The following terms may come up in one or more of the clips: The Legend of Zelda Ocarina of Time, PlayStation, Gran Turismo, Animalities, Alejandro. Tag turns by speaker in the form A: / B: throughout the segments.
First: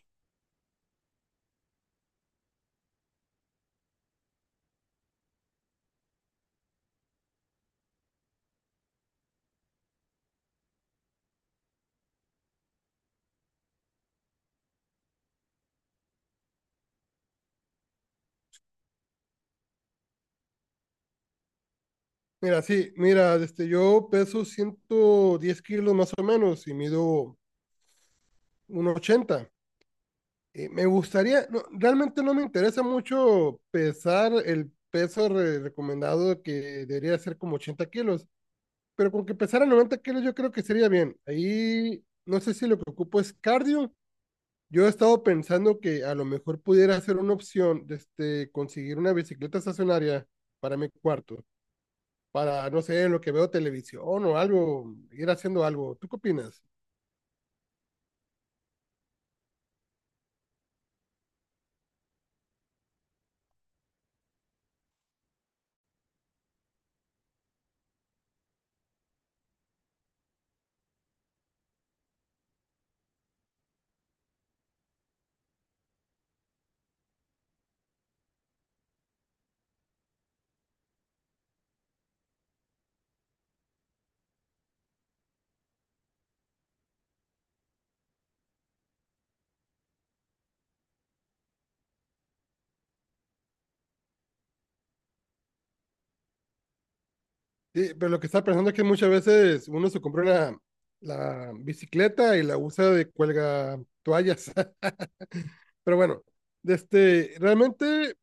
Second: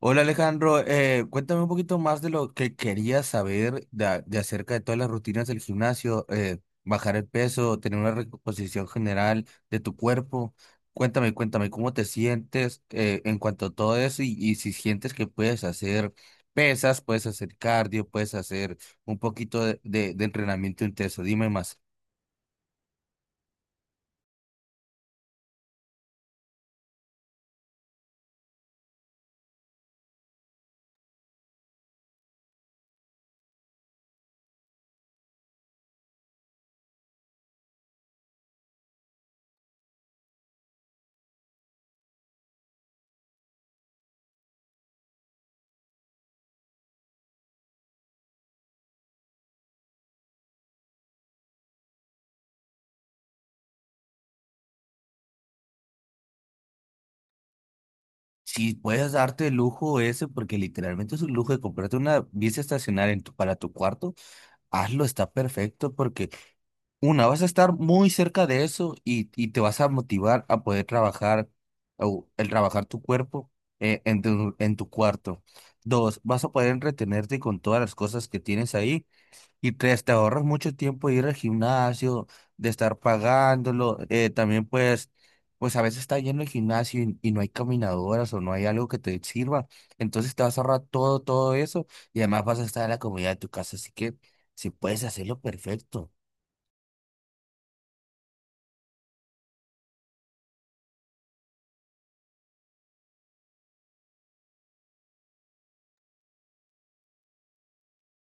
A: Hola Alejandro, cuéntame un poquito más de lo que querías saber de acerca de todas las rutinas del gimnasio, bajar el peso, tener una recomposición general de tu cuerpo. Cuéntame, cuéntame cómo te sientes en cuanto a todo eso y si sientes que puedes hacer pesas, puedes hacer cardio, puedes hacer un poquito de entrenamiento intenso. Dime más.
B: Mira, sí, mira, este, yo peso 110 kilos más o menos y mido 1,80. Me gustaría, no, realmente no me interesa mucho pesar el peso recomendado que debería ser como 80 kilos, pero con que pesara 90 kilos yo creo que sería bien. Ahí no sé si lo que ocupo es cardio. Yo he estado pensando que a lo mejor pudiera ser una opción, este, conseguir una bicicleta estacionaria para mi cuarto, para, no sé, en lo que veo televisión o algo, ir haciendo algo. ¿Tú qué opinas?
A: Si puedes darte el lujo ese, porque literalmente es un lujo de comprarte una bici estacionaria para tu cuarto. Hazlo, está perfecto porque una, vas a estar muy cerca de eso y te vas a motivar a poder trabajar o el trabajar tu cuerpo en tu cuarto. Dos, vas a poder entretenerte con todas las cosas que tienes ahí. Y tres, te ahorras mucho tiempo de ir al gimnasio, de estar pagándolo. También pues, pues a veces está lleno el gimnasio y no hay caminadoras o no hay algo que te sirva. Entonces te vas a ahorrar todo eso y además vas a estar en la comodidad de tu casa. Así que si puedes hacerlo, perfecto.
B: Sí, pero lo que estaba pensando es que muchas veces uno se compra una, la bicicleta y la usa de cuelga toallas. Pero bueno, de este, realmente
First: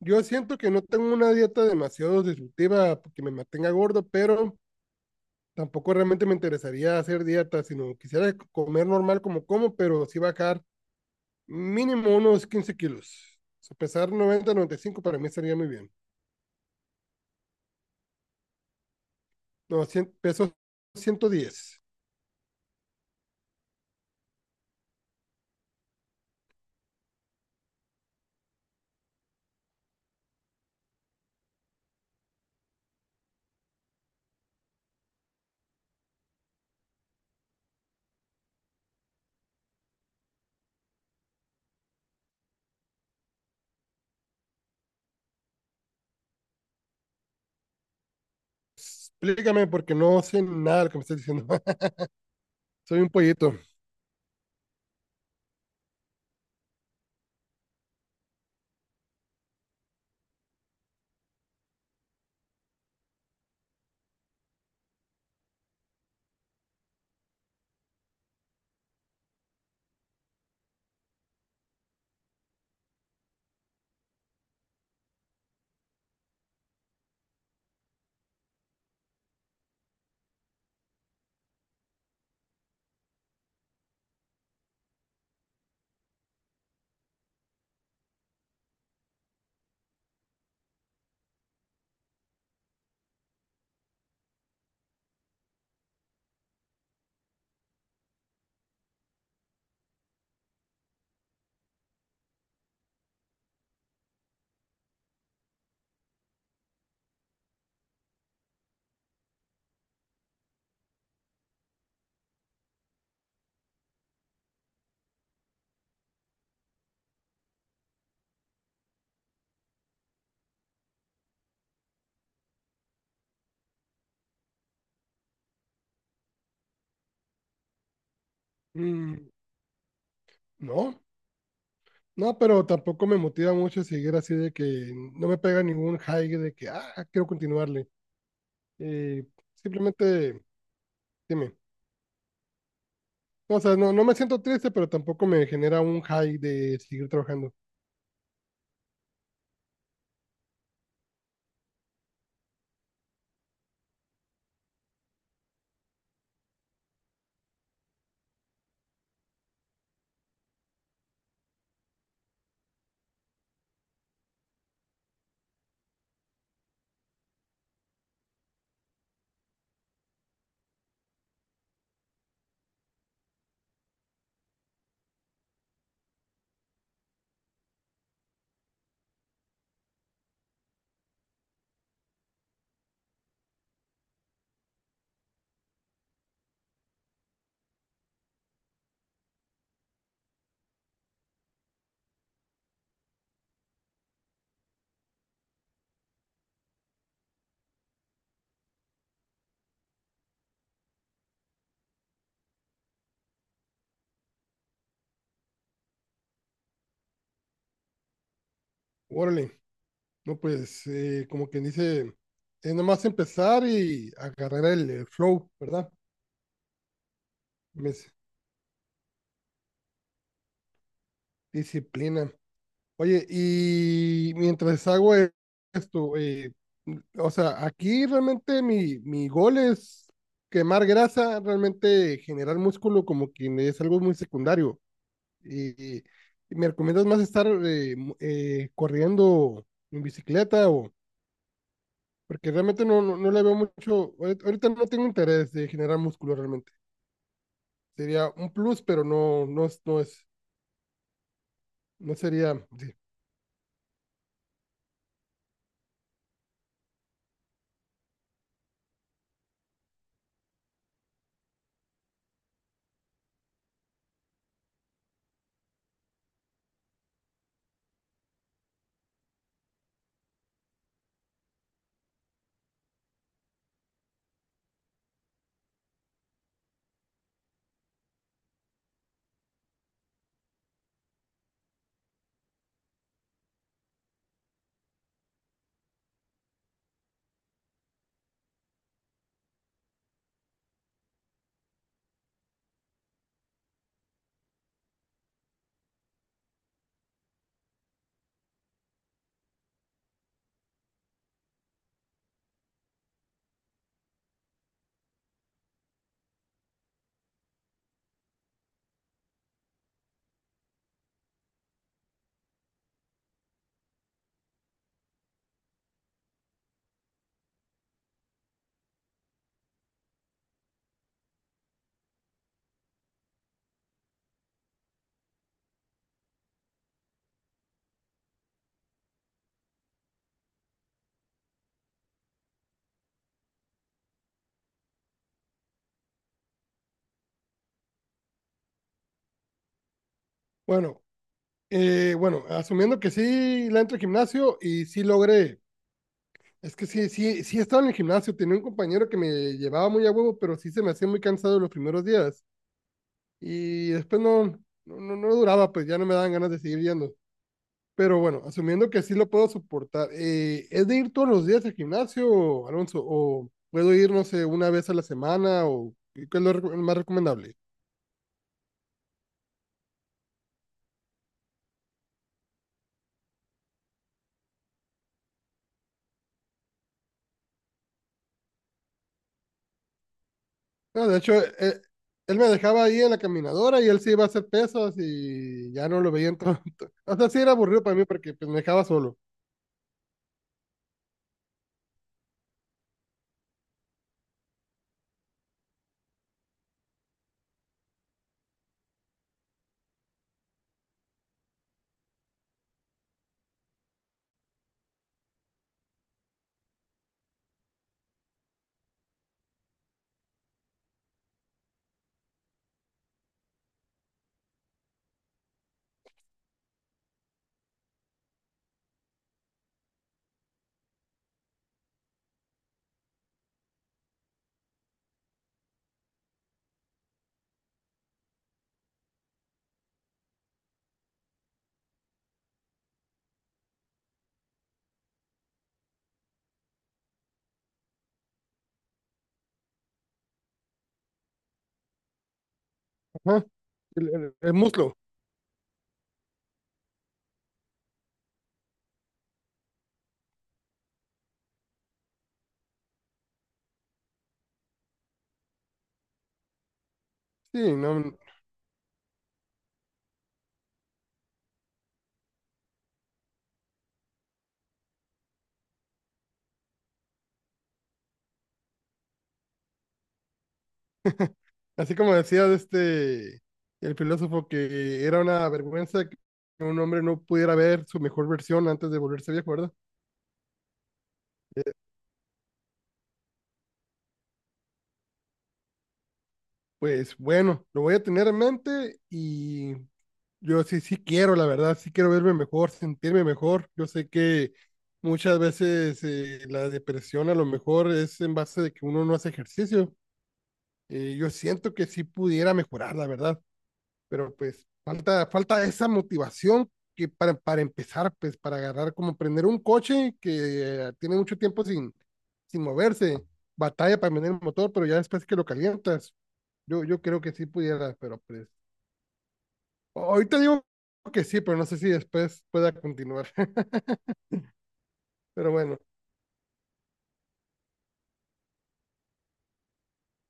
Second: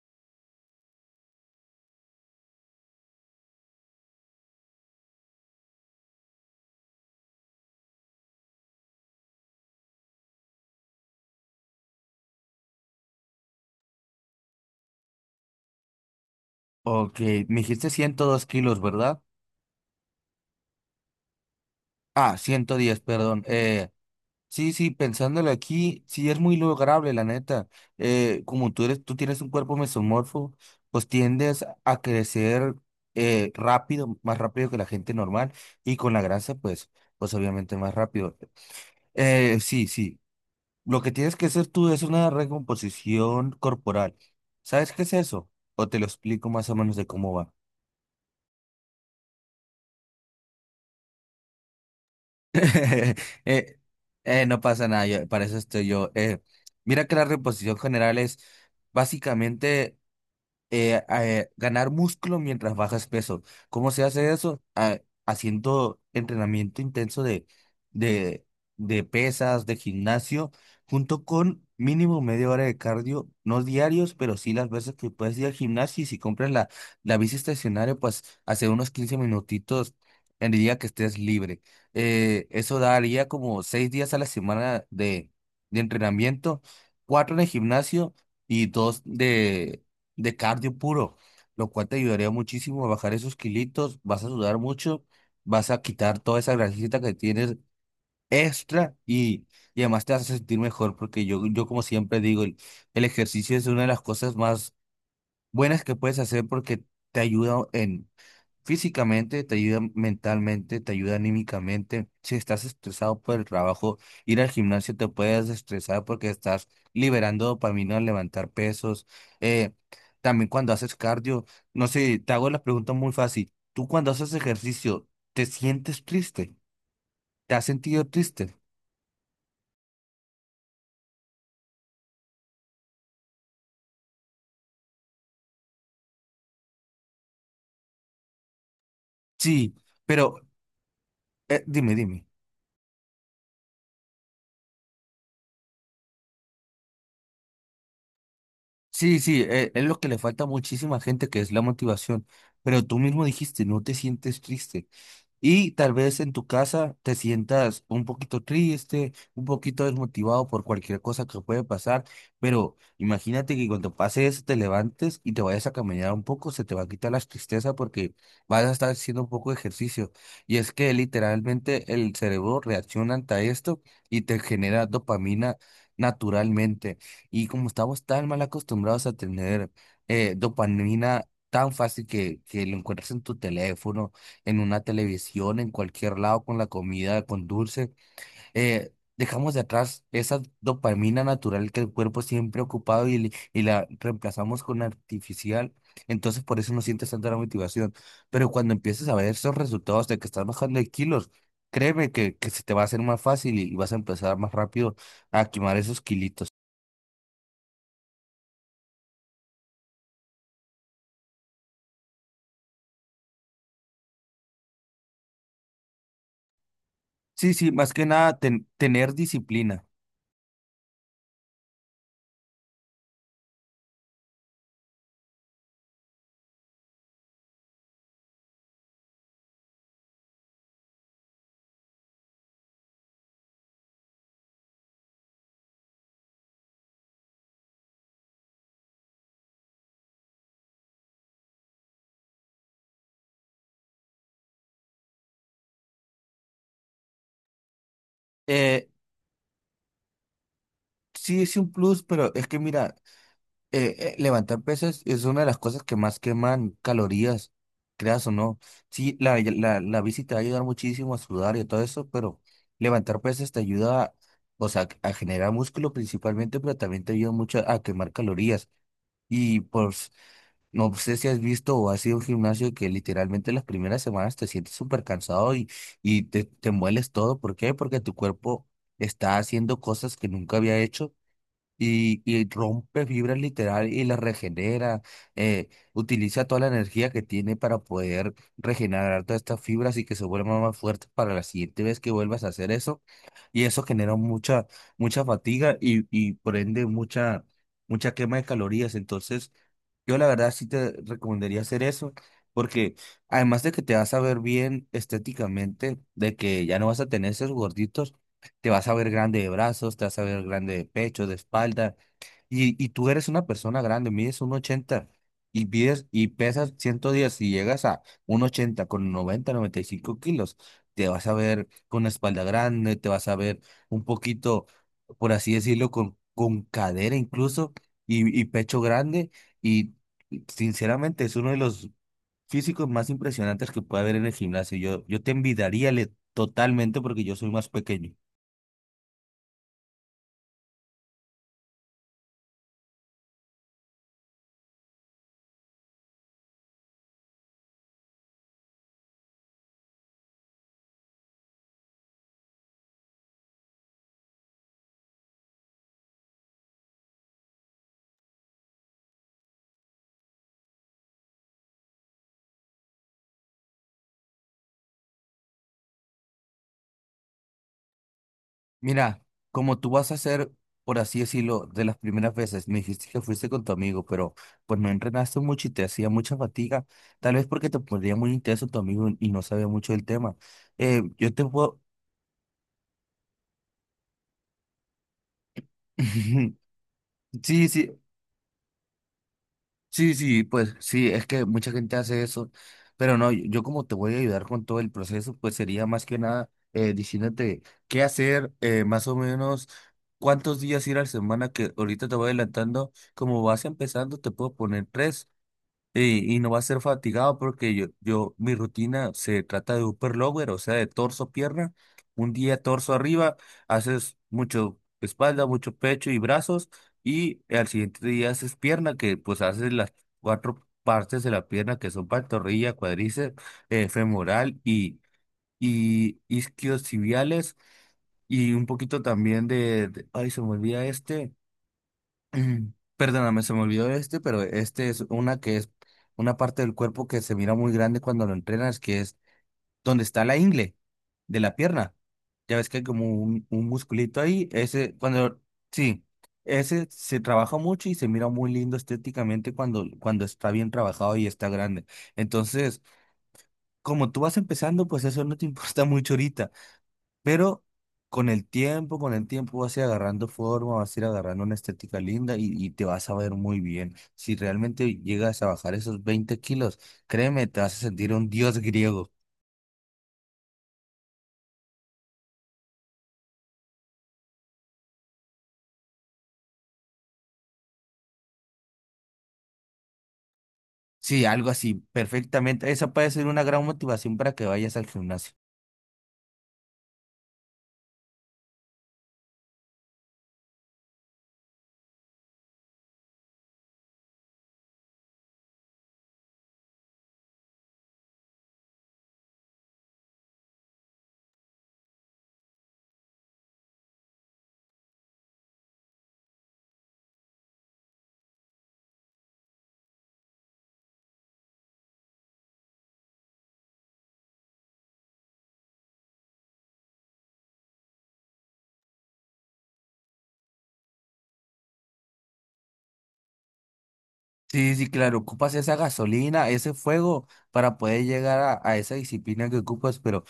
B: yo siento que no tengo una dieta demasiado disruptiva que me mantenga gordo, pero tampoco realmente me interesaría hacer dieta, sino quisiera comer normal como, pero sí bajar mínimo unos 15 kilos. O sea, pesar 90, 95 para mí estaría muy bien.
A: Ok, me dijiste 102 kilos, ¿verdad?
B: No, 100 pesos, 110.
A: Ah, 110, perdón. Sí, sí, pensándolo aquí, sí es muy lograble, la neta. Como tú tienes un cuerpo mesomorfo, pues tiendes a crecer rápido, más rápido que la gente normal, y con la grasa, pues, pues obviamente más rápido. Sí, sí. Lo que tienes que hacer tú es una recomposición corporal. ¿Sabes qué es eso? O te lo explico más o menos de cómo va.
B: Explícame porque no sé nada de lo que me estás diciendo. Soy un pollito.
A: Eh, no pasa nada, para eso estoy yo. Mira que la reposición general es básicamente ganar músculo mientras bajas peso. ¿Cómo se hace eso? Ah, haciendo entrenamiento intenso de, de pesas, de gimnasio, junto con mínimo media hora de cardio, no diarios, pero sí las veces que puedes ir al gimnasio y si compras la bici estacionaria, pues hace unos 15 minutitos en el día que estés libre. Eso daría como 6 días a la semana de entrenamiento, cuatro en el gimnasio y dos de cardio puro, lo cual te ayudaría muchísimo a bajar esos kilitos, vas a sudar mucho, vas a quitar toda esa grasita que tienes extra y además te vas a sentir mejor porque yo como siempre digo, el ejercicio es una de las cosas más buenas que puedes hacer porque te ayuda en físicamente, te ayuda mentalmente, te ayuda anímicamente. Si estás estresado por el trabajo, ir al gimnasio te puedes estresar porque estás liberando dopamina al levantar pesos. Eh, También cuando haces cardio, no sé, te hago la pregunta muy fácil. ¿Tú cuando haces ejercicio, te sientes triste? ¿Te has sentido triste?
B: Mm, no, no, pero tampoco me motiva mucho seguir así de que no me pega ningún high de que, ah, quiero continuarle. Eh,
A: Sí, pero
B: simplemente, dime.
A: dime.
B: No, o sea, no, no me siento triste, pero tampoco me genera un high de seguir trabajando.
A: Sí, sí, es lo que le falta a muchísima gente, que es la motivación. Pero tú mismo dijiste, no te sientes triste. Y tal vez en tu casa te sientas un poquito triste, un poquito desmotivado por cualquier cosa que puede pasar, pero imagínate que cuando pase eso te levantes y te vayas a caminar un poco, se te va a quitar la tristeza porque vas a estar haciendo un poco de ejercicio. Y es que literalmente el cerebro reacciona ante esto y te genera dopamina naturalmente. Y como estamos tan mal acostumbrados a tener dopamina tan fácil que lo encuentras en tu teléfono, en una televisión, en cualquier lado, con la comida, con dulce. Dejamos de atrás esa dopamina natural que el cuerpo siempre ha ocupado y, y la reemplazamos con artificial. Entonces por eso no sientes tanta la motivación. Pero cuando empieces a ver esos resultados de que estás bajando de kilos, créeme que se te va a hacer más fácil y vas a empezar más rápido a quemar esos kilitos.
B: Órale, no, pues, como quien dice, es nomás empezar y agarrar el flow, ¿verdad?
A: Sí, sí,
B: Me-
A: más que
B: s-
A: nada tener disciplina.
B: Disciplina. Oye, y mientras hago esto, o sea, aquí realmente mi gol es quemar grasa, realmente generar músculo como que es algo muy secundario. Y, y me recomiendas más estar corriendo en bicicleta o porque realmente no, no, no le veo mucho, ahorita no tengo interés de generar músculo realmente. Sería un plus,
A: Eh,
B: pero no, no, no es,
A: sí es un plus,
B: no
A: pero es
B: sería,
A: que
B: sí.
A: mira, levantar pesas es una de las cosas que más queman calorías, creas o no. Sí, la bici te va a ayudar muchísimo a sudar y a todo eso, pero levantar pesas te ayuda, o sea, a generar músculo principalmente, pero también te ayuda mucho a quemar calorías. Y pues, no sé si has visto o has ido a un gimnasio que literalmente las primeras semanas te sientes súper cansado y, te mueles todo. ¿Por qué? Porque tu cuerpo está haciendo cosas que nunca había hecho y rompe fibras literal y las regenera, utiliza toda la energía que tiene para poder regenerar todas estas fibras y que se vuelvan más fuertes para la siguiente vez que vuelvas a hacer eso. Y eso genera mucha, mucha fatiga y por ende mucha, mucha quema de calorías. Entonces, yo la verdad sí te recomendaría hacer eso. Porque además de que te vas a ver bien estéticamente, de que ya no vas a tener esos gorditos, te vas a ver grande de brazos, te vas a ver grande de pecho, de espalda, y tú eres una persona grande, mides un ochenta y, y pesas 110 y llegas a un ochenta con 90 90 y 5 kilos, te vas a ver con la espalda grande, te vas a ver un poquito, por así decirlo, con cadera incluso y pecho grande. Y sinceramente es uno de los físicos más impresionantes que puede haber en el gimnasio. Yo te envidiaría totalmente porque yo soy más pequeño.
B: Bueno, bueno, asumiendo que sí la entro al gimnasio y sí logré. Es que sí estaba en el gimnasio. Tenía un compañero que me llevaba muy a huevo, pero sí se me hacía muy cansado los primeros días. Y después no duraba, pues ya no me daban ganas de seguir yendo. Pero bueno, asumiendo que sí lo puedo soportar. ¿Es de ir todos los días al gimnasio, Alonso? ¿O puedo ir, no sé, una vez a la semana? ¿O qué es lo más recomendable?
A: Mira, como tú vas a hacer, por así decirlo, de las primeras veces, me dijiste que fuiste con tu amigo, pero pues no entrenaste mucho y te hacía mucha fatiga, tal vez porque te ponía muy intenso tu amigo y no sabía mucho del tema.
B: No, de
A: Yo
B: hecho,
A: te puedo...
B: eh, él me dejaba ahí en la caminadora y él sí iba a hacer pesas y ya no lo veían tanto. O sea, sí era
A: Sí,
B: aburrido
A: sí,
B: para mí porque pues me dejaba solo.
A: sí, sí, pues sí, es que mucha gente hace eso, pero no, yo como te voy a ayudar con todo el proceso, pues sería más que nada diciéndote qué hacer, más o menos cuántos días ir a la semana, que ahorita te voy adelantando, como vas empezando, te puedo poner tres, y no va a ser fatigado porque yo, mi rutina se trata de upper lower, o sea, de torso, pierna. Un día torso arriba, haces mucho espalda, mucho pecho y brazos. Y al siguiente día haces pierna, que pues haces las cuatro partes de la pierna que son pantorrilla, cuádriceps, femoral y isquiotibiales. Y un poquito también ay, se me olvida este. Mm, perdóname, se me olvidó este, pero este es una que es una parte del cuerpo que se mira muy grande cuando lo entrenas, que es donde está la ingle de la pierna. Ya ves que hay como
B: Ajá.
A: un
B: El,
A: musculito ahí.
B: el muslo.
A: Ese, cuando, sí, ese se trabaja mucho y se mira muy lindo estéticamente cuando, cuando está bien trabajado y está grande. Entonces, como tú vas empezando, pues eso no te importa mucho ahorita. Pero
B: Sí, no.
A: con el tiempo vas a ir agarrando forma, vas a ir agarrando una estética linda y te vas a ver muy bien. Si realmente llegas a bajar esos 20 kilos, créeme, te vas a sentir un dios griego.
B: Así como decía de este, el filósofo que era una vergüenza que un hombre no pudiera ver su mejor versión antes de volverse viejo, ¿verdad?
A: Sí, algo así, perfectamente. Esa puede ser una gran motivación para que vayas al gimnasio.
B: Pues bueno, lo voy a tener en mente y yo sí quiero, la verdad, sí quiero verme mejor, sentirme mejor. Yo sé que muchas veces la depresión a lo mejor es en base de que uno no hace ejercicio. Yo siento que sí pudiera mejorar, la verdad, pero pues falta esa motivación que para empezar, pues para agarrar, como prender un coche que tiene mucho tiempo sin moverse, batalla para prender el motor, pero ya después que lo calientas, yo creo que sí pudiera, pero pues ahorita digo que sí, pero no sé si después pueda continuar.
A: Sí, sí, claro,
B: Pero
A: ocupas esa
B: bueno,
A: gasolina, ese fuego para poder llegar a esa disciplina que ocupas, pero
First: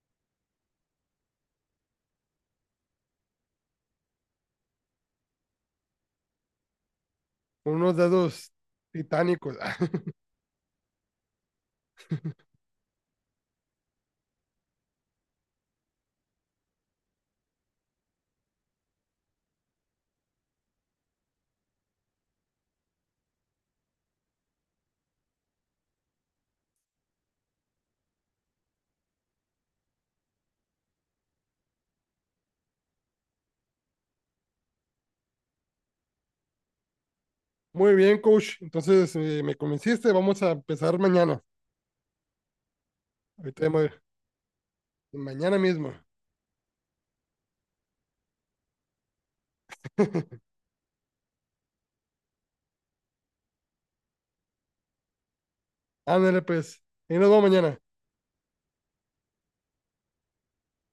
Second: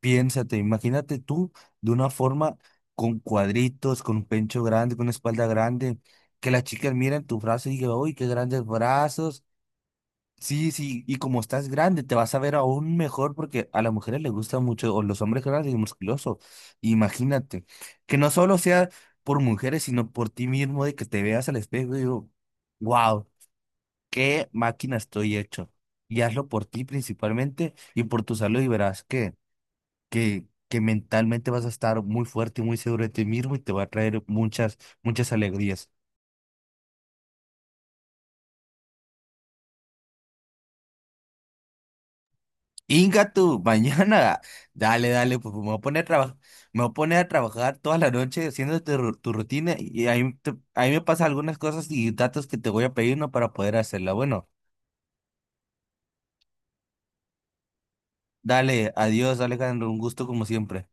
A: piénsate, imagínate tú de una forma con cuadritos, con un pecho grande, con una espalda grande, que las chicas miren tus brazos y
B: con
A: digan,
B: unos
A: uy, qué
B: dedos
A: grandes brazos.
B: titánicos.
A: Sí, sí, y como estás grande, te vas a ver aún mejor porque a las mujeres les gusta mucho, o los hombres grandes y musculosos. Imagínate, que no solo sea por mujeres, sino por ti mismo, de que te veas al espejo y digo, wow, qué máquina estoy hecho. Y hazlo por ti principalmente y por tu salud y verás que que mentalmente vas a estar muy fuerte y muy seguro de ti mismo y te va a traer muchas, muchas alegrías.
B: Muy bien, coach. Entonces me convenciste, vamos a empezar mañana.
A: Inga tú,
B: Ahorita, ya me-
A: mañana, dale, dale, pues
B: Mañana
A: pues, me voy a
B: mismo.
A: poner a trabajar, me voy a poner a trabajar toda la noche haciendo tu, tu rutina y ahí, ahí me pasan algunas cosas y datos que te voy a pedir, ¿no? Para poder hacerla. Bueno,
B: Ándale, pues. Y nos vemos mañana.
A: dale, adiós, Alejandro, un gusto como siempre.